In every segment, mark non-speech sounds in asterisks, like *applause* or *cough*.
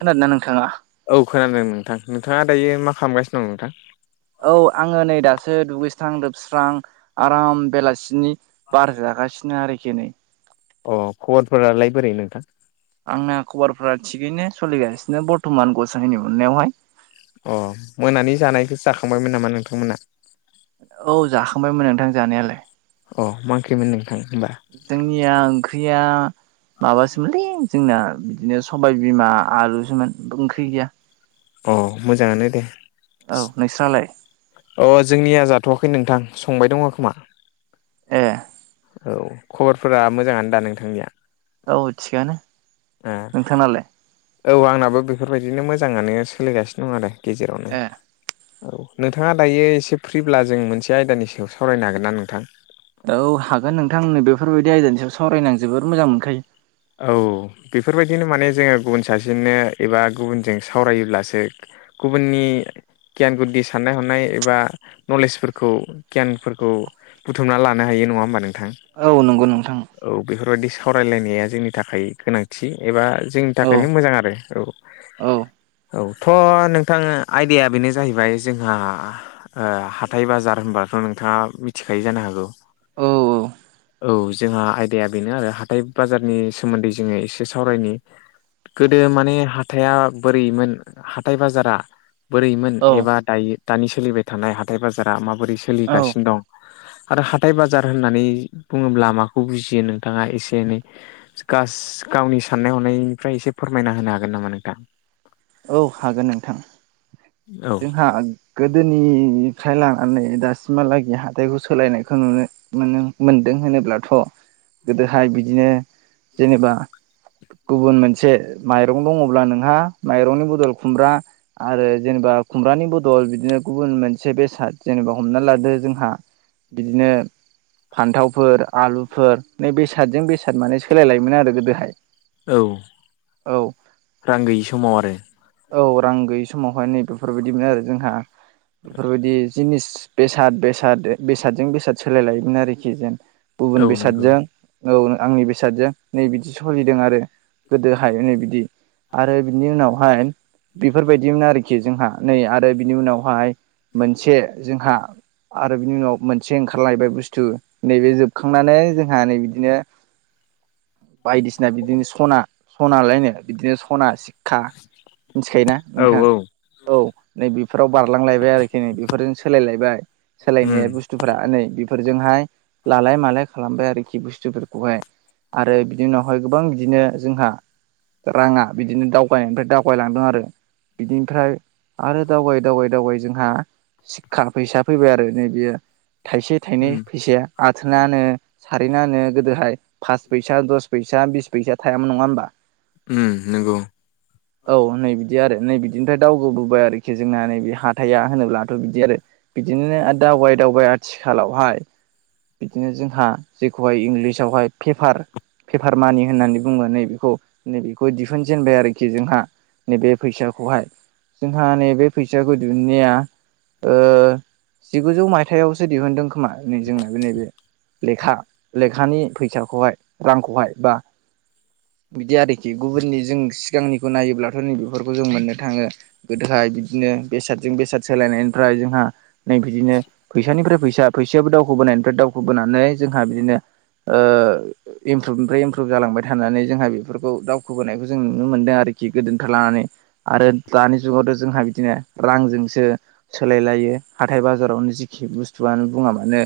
खोनादोंना नोंथाङा? औ खोनादों नोंथां नोंथाङा दायो मा खालामगासिनो दं नोंथां? औ आङो नै दासो दुगैस्रां लोबस्रां आराम बेलासिनि बारजागासिनो आरोखि नै। अ खबरफोरालाय बोरै नोंथां? आंना खबरफोरा थिगैनो सोलिगासिनो बर्थमान गसाइनि अननायावहाय। अ मोनानि जानायखौ जाखांबायमोन नामा नोंथांमोना? औ जाखांबायमोन नोंथां जानायालाय अ माओंख्रिमोन नोंथां होमबा जोंनिया ओंख्रिया माबासोमोनलै जोंना बिदिनो सबायबिमा आलुसोमोन ओंख्रि गैया अ मोजाङानो दे औ नोंस्रालाय अ जोंनिया जाथ'वाखै नोंथां संबाय दङ खोमा ए औ खबरफोरा मोजाङानो दा नोंथांनिया औ थिगानो ओ नोंथांआलाय औ आंनाबो बेफोरबायदिनो मोजाङानो सोलिगासिनो दं आरो गेजेरावनो ए नोंथाङा दायो एसे फ्रिब्ला जों मोनसे आयदानि सायाव सावरायनो हागोन ना नोंथां औ हागोन नोंथांनो बेफोरबायदि आयदानि सायाव सावरायनानै जोबोर मोजां मोनखायो औ बेफोरबायदिनो माने जोङो गुबुन सासेनो एबा गुबुनजों सावरायोब्लासो गुबुननि गियान गुदि साननाय हनाय एबा नलेजफोरखौ गियानफोरखौ बुथुमना लानो हायो नङा होमबा नोंथां औ नंगौ नोंथां औ बेफोरबायादि सावरायलायनाया जोंनि थाखाय गोनांथि एबा जोंनि औ थाखायनो मोजां आरो औ औ औ थ' नोंथाङा आइडाया बेनो जाहैबाय जोंहा ओ हाथाय बाजार होनबाथ' नोंथाङा मिथिखायो जानो हागौ औ औ औ जोंहा आयदाया बेनो आरो हाथाय बाजार नि सोमोन्दै जोङो एसे सावरायनि गोदो माने हाथाइा बोरैमोन हाथाय बाजारा बोरैमोन औ एबा दायो दानि सोलिबाय थानाय हाथाय बाजारा माबोरै औ सोलिगासिनो दं आरो हाथाय बाजार होननानै बुङोब्ला माखौ बुजियो नोंथाङा एसे एनै गास गावनि साननाय हनायनिफ्राय एसे फोरमायना होनो हागोन नामा नोंथां औ हागोन नोंथां औ जोंहा गोदोनिफ्राय लानानै दासिमहालागै हाथाइखौ सोलायनायखौ नुनो मोन मोनदों होनोब्लाथ' गोदोहाय बिदिनो जेनेबा गुबुन मोनसे माइरं दङब्ला नोंहा माइरंनि बदल खुमब्रा आरो जेनेबा खुमब्रानि बदल बिदिनो गुबुन मोनसे बेसाद जेनेबा हमना लादो जोंहा बिदिनो फान्थावफोर आलुफोर नै बेसादजों बेसाद माने सोलायलायोमोन आरो गोदोहाय औ औ रां गैयि समाव आरो औ रां गैयि समावहाय नै बेेफोरबायदिमोन आरो जोंहा बेफोरबायदि जिनिस बेसाद-बेसाद बेसादजों बेसाद सोलाय लायोमोन आरोखि जेन गुबुन औ नंगौ बेसादजों औ आंनि बेसादजों नै बिदि सोलिदों आरो गोदोहाय नै बिदि आरो बिनि उनावहाय बेफोरबायदिमोन आरोखि जोंहा नै आरो बिनि उनावहाय मोनसे जोंहा आरो बिनि उनाव मोनसे ओंखारलायबाय बुस्थु नैबे जोबखांनानै जोंहा नै बिदिनो *inaudible* बायदिसिना बिदिनो सना सनालायनो बिदिनो सना सिशखा मिथिखायोना औ नोंथाङा। औ औ नै बेफोराव बारलांलायबाय आरोखि नै बेफोरजों सोलायलायबाय उम सोलायनाया बुस्थु बुस्थुफोरा नै बेफोरजोंहाय लालाय मालाय खालामबाय आरोखि बुस्थुफोरखौहाय आरो बिनि उनावहाय गोबां बिदिनो जोंहा रांङा बिदिनो दावगायनायनिफ्राय दावगायलांदों आरो बिदिनिफ्राय आरो दावगायै दावगायै दावगायै जोंहा सिखखा फैसा फैबाय आरो नैबियो थाइसे थाइनै उम फैसाया आथोनानो सारेना होनो गोदोहाय पास फैसा दस फैसा बिस फैसा थायामोन नंङा होमबा? उम नोंगौ। औ नै बिदि आरो नै बिदिनिफ्राय दाव गोब हाय आरोखि जोंना नैबे हाथाइा होनोब्लाथ' बिदि आरो। बिदिनो आरो दावबाय-दावबाय आथिखालावहाय बिदिनो जोंहा जेखौहाय इंलिसावहाय पेपार पेपार मानि होननानै बुंबा नै बेखौ नै बेखौ दिहुनजेनबाय आरोखि जोंहा। नैबे फैसाखौहाय जोंहा नैबे फैसाखौ दिहुननाया ओ जिगुजौ माइ थायावसो दिहुनदों खोमा नै जोंना बे नैबे लेखा लेखानि फैसाखौहाय। रांखौहाय बा बिदि आरोखि गुबुननि जों सि सिगांनिखौ नायोब्लाथ' नैबेफोरखौ जों मोननो थांङो। गोदोहाय बिदिनो बेसादजों बेसाद सोलायनायनिफ्राय जोंहा नै बिदिनो फैसानिफ्राय फैसा फैसायाबो दावखोबोनायनिफ्राय दावखोबोनानै जोंहा बिदिनो ओ इमप्रुभनिफ्राय इमप्रुभ जालांबाय थानानै जोंहा बेफोरखौ दावखोबोनायखौ जों नुनो मोनदों आरोखि गोदोनिफ्राय लानानै आरो दानि जुगावथ' जोंहा बिदिनो रांजोंसो सोलाय लायो हाथाय बाजारावनो जिखि बुस्थु थुआनो बुंङा मानो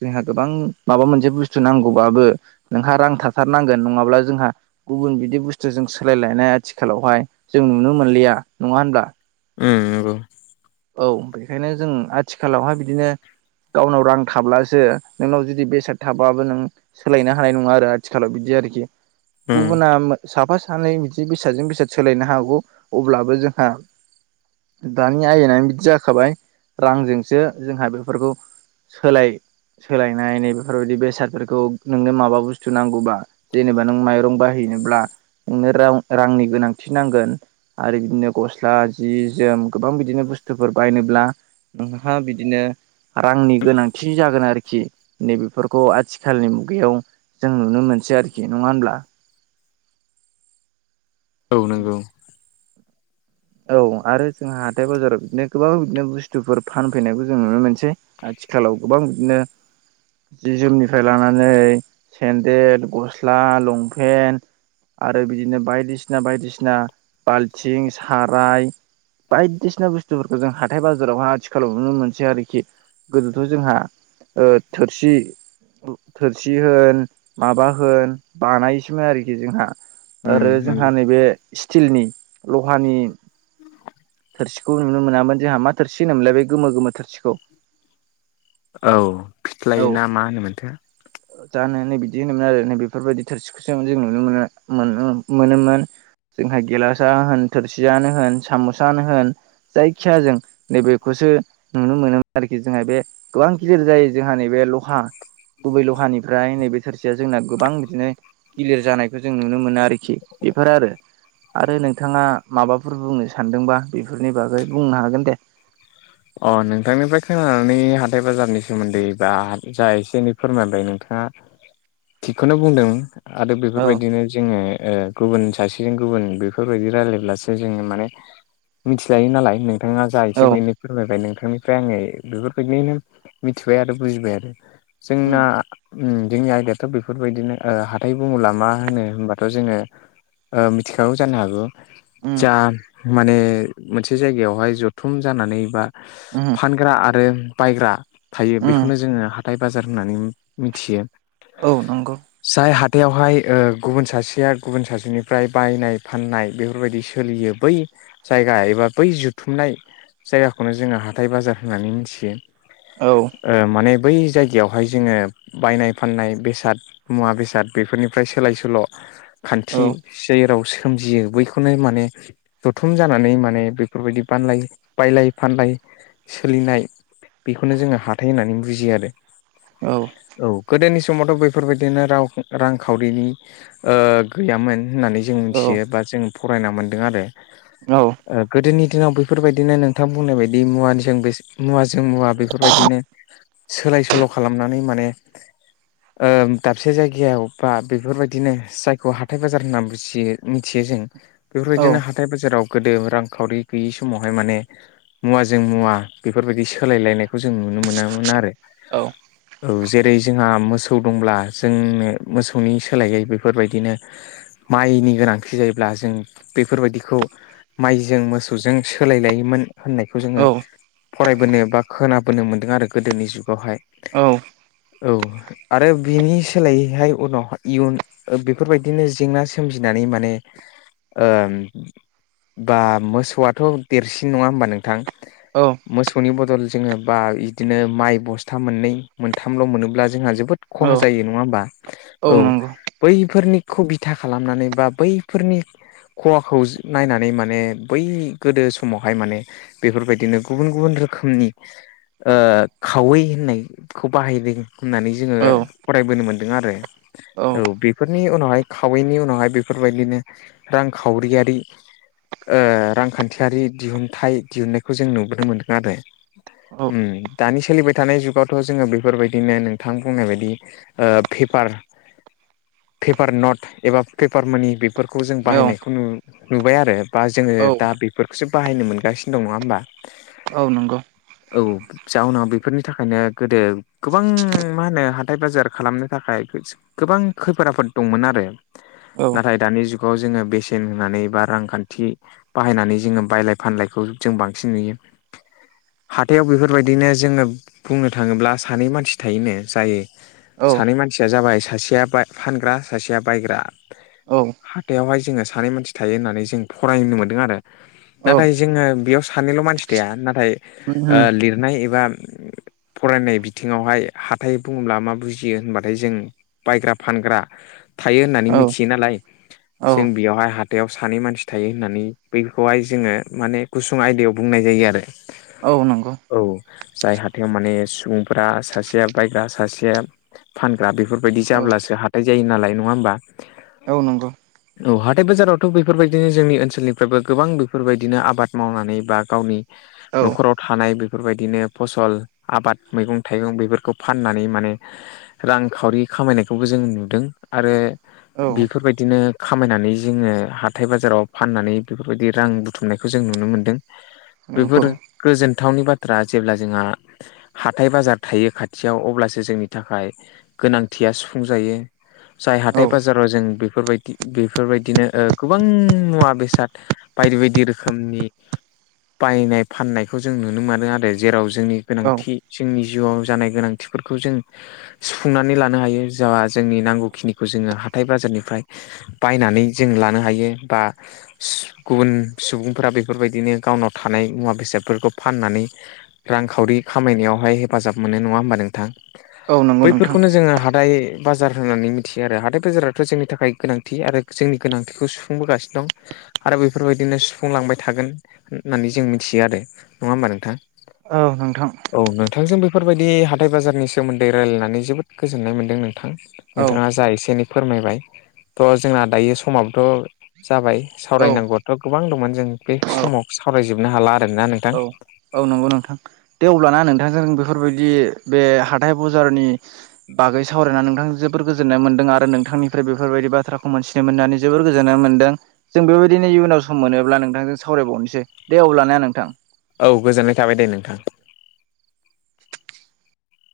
जोंहा गोबां माबा मोनसे बुस्थु नांगौबाबो नोंहा रां थाथारनांगोन नंङाब्ला जोंहा गुबुन बिदि बुस्थुजों सोलायलायनाय आथिखालावहाय जों नुनो मोनलिया नंङा होनब्ला। उम नोंगौ। औ बेखायनो जों आथिखालावहाय बिदिनो गावनाव रां थाब्लासो नोंनाव जुदि बेसाद थाबाबो नों सोलायनो हानाय नंङा आरो आथिखालाव बिदि आरोखि। उम गुबुना मो साफा सानै बिदि बेसादजों बेसाद सोलायनो हागौ अब्लाबो जोंहा दानि दा आयेनानो बिदि जाखाबाय रांजोंसो जोंहा बेफोरखौ सोलाय सोलायनाय नै बेफोरबायदि बेसादफोरखौ नोंनो माबा बुस्थु नांगौबा जेनेबा नों माइरं बाहैनोब्ला नोंनो रां-रांनि गोनांथि नांगोन आरो बिदिनो गस्ला जि जोम गोबां बिदिनो बुस्थुफोर बायनोब्ला नोंहा बिदिनो रांनि गोनांथि जागोन आरोखि नैबेफोरखौ आथिख सालनि मुगायाव जों नुनो मोनसै आरोखि नंङा होनब्ला। औ नंगौ। औ आरो जोंहा हाथाय बाजाराव बिदिनो गोबां बिदिनो बुस्थुफोर फानफैनायखौ जों नुनो मोनसै आथिखालाव गोबां बिदिनो जि जोमनिफ्राय लानानै सेन्देल गस्ला लंपेन्ट आरो बिदिनो बायदिसिना बायदिसिना बाल्थिं साराय बायदिसिना बुस्थुफोरखौ जों हाथाय बाजारावहाय आथिखालाव नुनो मोनसै आरोखि। गोदोथ' जोंहा ओ थोरसि थोरसि होन माबा होन बानायोसोमोन आरोखि जोंहा। उम आरो जोंहा नंगौ नैबे स्टिलनि लहानि थोरसि खौ नुनो मोनामोन जोंहा मा थोरसि होनोमोनलाय बे गोमो गोमो थोरसिखौ औ औ फिथ्लाय ना मा होनोमोनथो। जानो नै बिदि होनोमोन आरो नै बेफोरबायदि थोरसि जों नुनो मोनो मोनोमोन मोनोमोन जोंहा गेलासा होन थोरसियानो होन साम'सानो होन जायखिया जों नैबेखौसो। नुनो मोनोम आरोखि जोंहा बे गोबां गिदिर जायो जोंहा नैबे लहा गुबै लहानिफ्राय नैबे थोरसिया जोंना गोबां बिदिनो गिलिर जानाय बेखौ जों नुनो मोनो आरोखि बेफोरो आरो आरो नोंथाङा माबाफोर बुंनो सानदोंबा बेफोरनि बागै बुंनो हागोन दे। अ नोंथांनिफ्राय खोनानानै हाथाय बाजारनि सोमोन्दै बा जा एसे एनै फोरमायबाय नोंथाङा थिगखौनो बुंदों आरो औ बेफोरबायदिनो जोङो गुबुन सासेजों गुबुन बेफोरबायदि रायलायब्लासो जोङो माने मिथिलायो नालाय नों नोंथाङा जा औ एसे एनै फोरमायबाय नोंथांनिफ्राय आङो बेफोरबायदियैनो मिथिबाय आरो बुजिबाय आरो उम जोंना जोंनि आयदायाथ' बेफोरबायदिनो हाथाय बुङोब्ला मा होनो होमबाथ' जोङो मिथिखागौ जानो हागौ। उम जा माने मोनसे जायगायावहाय जथुम जानानै बा उम फानग्रा आरो बायग्रा थायो उम बेखौनो जोङो हाथाइ बाजार होननानै मिथियो। औ नंगौ। जाय हाथायावहाय गुबुन सासेया गुबुन सासेनिफ्राय बायनाय फाननाय बेफोरबायदि सोलियो बै जायगा एबा बै जुथुमनाय जायगाखौ बेखौनो जोङो हाथाय बाजार होननानै मिथियो। औ माने बै जायगायावहाय जोङो बायनाय फाननाय बेसाद मुवा बेसाद बेफोरनिफ्राय सोलाय सोल' औ खान्थि जेराव सोमजियो बैखौनो माने जथुम जानानै माने बेफोरबायदि बानलाय बायलाय फानलाय सोलिनाय बेखौनो जोङो हाथाइ होननानै बुजियो आरो। औ औ गोदोनि समावथ' बेफोरबायदिनो रांखावरिनि गैयामोन होननानै जों औ मिथियो बा जों फरायना मोन्दों आरो। औ गोदोनि दिनाव बेफोरबायदिनो नोंथां बुंनाय बायदि मुवानि जों बे मुवाजों मुवा बेफोरबायदिनो सोलाय सोल' खालामनानै माने दाबसे जायगायाव बा बेफोरबायदिनो जायखौ हाथाइ बाजार होननाथियो मिथियो जों बेफोरबायदिनो औ हाथाय बाजाराव गोदो रांखावरि गैयि समावहाय माने मुवाजों मुवा बेफोरबायदि सोलायलायनायखौ जों नुनो मोनामोन आरो। औ औ जेरै जोंहा मोसौ दंब्ला जोंनो मोसौनि सोलायै बेफोरबायदिनो माइनि गोनांथि जायोब्ला जों बेफोरबायदिखौ माइजों मोसौजों सोलायलायोमोन। होननायखौ जोङो औ फरायबोनो बा खोनाबोनो मोनदों आरो गोदोनि जुगावहाय। औ। औ आरो बिनि सोलायैहाय उनाव इयुन ओ बेफोरबायदिनो जेंना सोमजिनानै माने ओम बा मोसौआथ' देरसिन नङा होमबा नोंथां? औ। मोसौनि बदल जोङो बा बिदिनो माइ बस्था मोननै मोनथामल' मोनोब्ला जोंहा जोबोद खहा जायो नङा होमबा औ। बैफोरनिखौ बिथा खालामनानै बा बैफोरनि खहाखौ नायनानै माने बै गोदो स मावहाय माने बेफोरबायदिनो गुबुन गुबुन रोखोमनि ओ खावै होननायखौ बाहायदों होननानै जोङो औ फरायबोनो मोनदों आरो औ बे फोरनि उनावहाय खावैनि उनावहाय बेफोरबायदिनो रांखावरियारि ओ रांखान्थियारि दिहुनथाइ दिहुनन्नायखौ जों नुबोनो मोन्दों आरो। औ उम दानि सोलिबाय थानाय जुगावथ' जोङो बेफोरबायदिनो नोंथां बुंनाय बायदि ओ फेपार फेपार नट एबा फेपार मानि बेफोरखौ जों बाहायनायखौ नु नुबाय आरो बा जोङो औ दा बेफोरखौसो बाहायनो मोनगासिनो दं नङा होमबा? नोंगौ। औ। जाउनाव बेफोरनि थाखायनो गोदो गोबां मा होनो हाथाय बाजार खालामनो थाखाय गोबां खैफोद आफोद दंमोन आरो। औ नाथाय दानि जुगाव जोङो बेसेन होनानै बा रांखान्थि बाहायनानै जोङो बायलाय फानलायखौ जों बांसिन नुयो। हाथायाव बेफोरबायदिनो जोङो बुंनो थाङोब्ला सानै मानसि थायोनो जाय औ सानै मानसिया जाबाय सासेया बा फानग्रा सासेया बायग्रा हाथायावहाय जोङो सानै मानसि थायो होननानै जों फरायनो मोन्दों आरो। औ नाथाय जोङो बेयाव सानैल' मानसि थाया नाथाय उम ओ लिरनाय एबा फरायनाय बिथिङावहाय हाथाय बुङोब्ला मा बुजियो होनबाथाय जों बायग्रा फानग्रा थायो होननानै औ मिथियो नालाय औ जों बेयावहाय हाथायाव सानै मानसि थायो होननानै बैखौहाय जोङो माने गुसुं आयदायाव बुंनाय जायो आरो। औ नंगौ। औ जाय हाथायाव माने सुबुंफोरा सासेया बायग्रा सासेया फानग्रा बेफोरबायदि औ जाब्लासो हाथाय जायो नालाय नङा होमबा? औ नंगौ। औ हाथाय बाजारावथ' बेफोरबायदिनो जोंनि ओनसोलनि बो गोबां बेफोरबायदिनो आबाद मावनानै बा गावनि औ न'खराव खानाय बेफोरबायदिनो फसल आबाद मैगं थाइगं बेफोरखौ फाननानै माने रांखावरि खामायनायखौबो जों नुदों आरो बेफोरबायदिनो खामायनानै जोङो हाथाय बाजाराव फाननानै बेफोरबायदि रां बुथुमनायखौ जों नुनो मोन्दों। बेफोरो गोजोनथावनि बाथ्रा जेब्ला जोंहा हाथाय बाजार थायो खाथियाव अब्लासो जोंनि थाखाय गोनांथिया सुफुंजायो। जाय हाथाय बाजाराव जों बेफोरबायदि बेफोरबायदिनो ओ गोबां मुवा बेसाद बायदि बायदि रोखोमनि बायनाय फाननायखौ जों नुनो मोनो आरो जेराव जोंनि औ गोनांथि जोंनि जिउआव जानाय गोनांथि खथिफोरखौ जों सुफुंनानै लानो हायो जा जोंनि नांगौखिनिखौ जोङो हाथाय बाजारनिफ्राय बायनानै जों लानो हायो बा गुबुन सुबुंफोरा बेफोरबायदिनो गावनाव थानाय मुवा बेसादफोरखौ फाननानै रांखावरि खामायनायावहाय हेफाजाब मोनो नङा होमबा नोंथां। औ नंगौ नोंथां बैफोरखौनो जोङो हाथाइ बाजार होननानै मिथियो आरो हाथाय बाजाराथ' जोंनि थाखाय गोनांथि आरो जोंनि गोनांथिखौ सुफुंबोगासिनो दं। आरो बेफोरबायदिनो सुफुंलांबाय थागोन होननानै जों मिथियो आरो। नङा होमबा नोंथां? औ नोंथां। औ नोंथां जों बेफोरबायदि हाथाइ बाजारनि सोमोन्दै रायजलायनानै जोबोद गोजोननाय मोनदों नोंथां। औ नोंथाङा जा एसे एनै फोरमायबाय थ' जोंना दायो समाबोथ' जाबाय। औ सावरायनांगौआथ' गोबां दंमोन जों बे औ समाव सावरायजोबनो हाला आरोना नोंथां? औ औ नोंथां दे अब्लाना नोंथांजों बेफोरबायदि बे हाथाय बाजारनि बागै सावरायनानै नोंथां जोबोर गोजोननाय मोनदों आरो नोंथांनिफ्राय बेफोरबायदि बाथ्राखौ मोनसे मिथिनो मोननानै जोबोर गोजोननाय मोन्दों जों बेबायदिनो इयुनाव सम मोनोब्ला नोंथांजों सावरायबावनोसै। दे अब्लाना नोंथां औ गोजोननाय थाबाय दे नोंथां।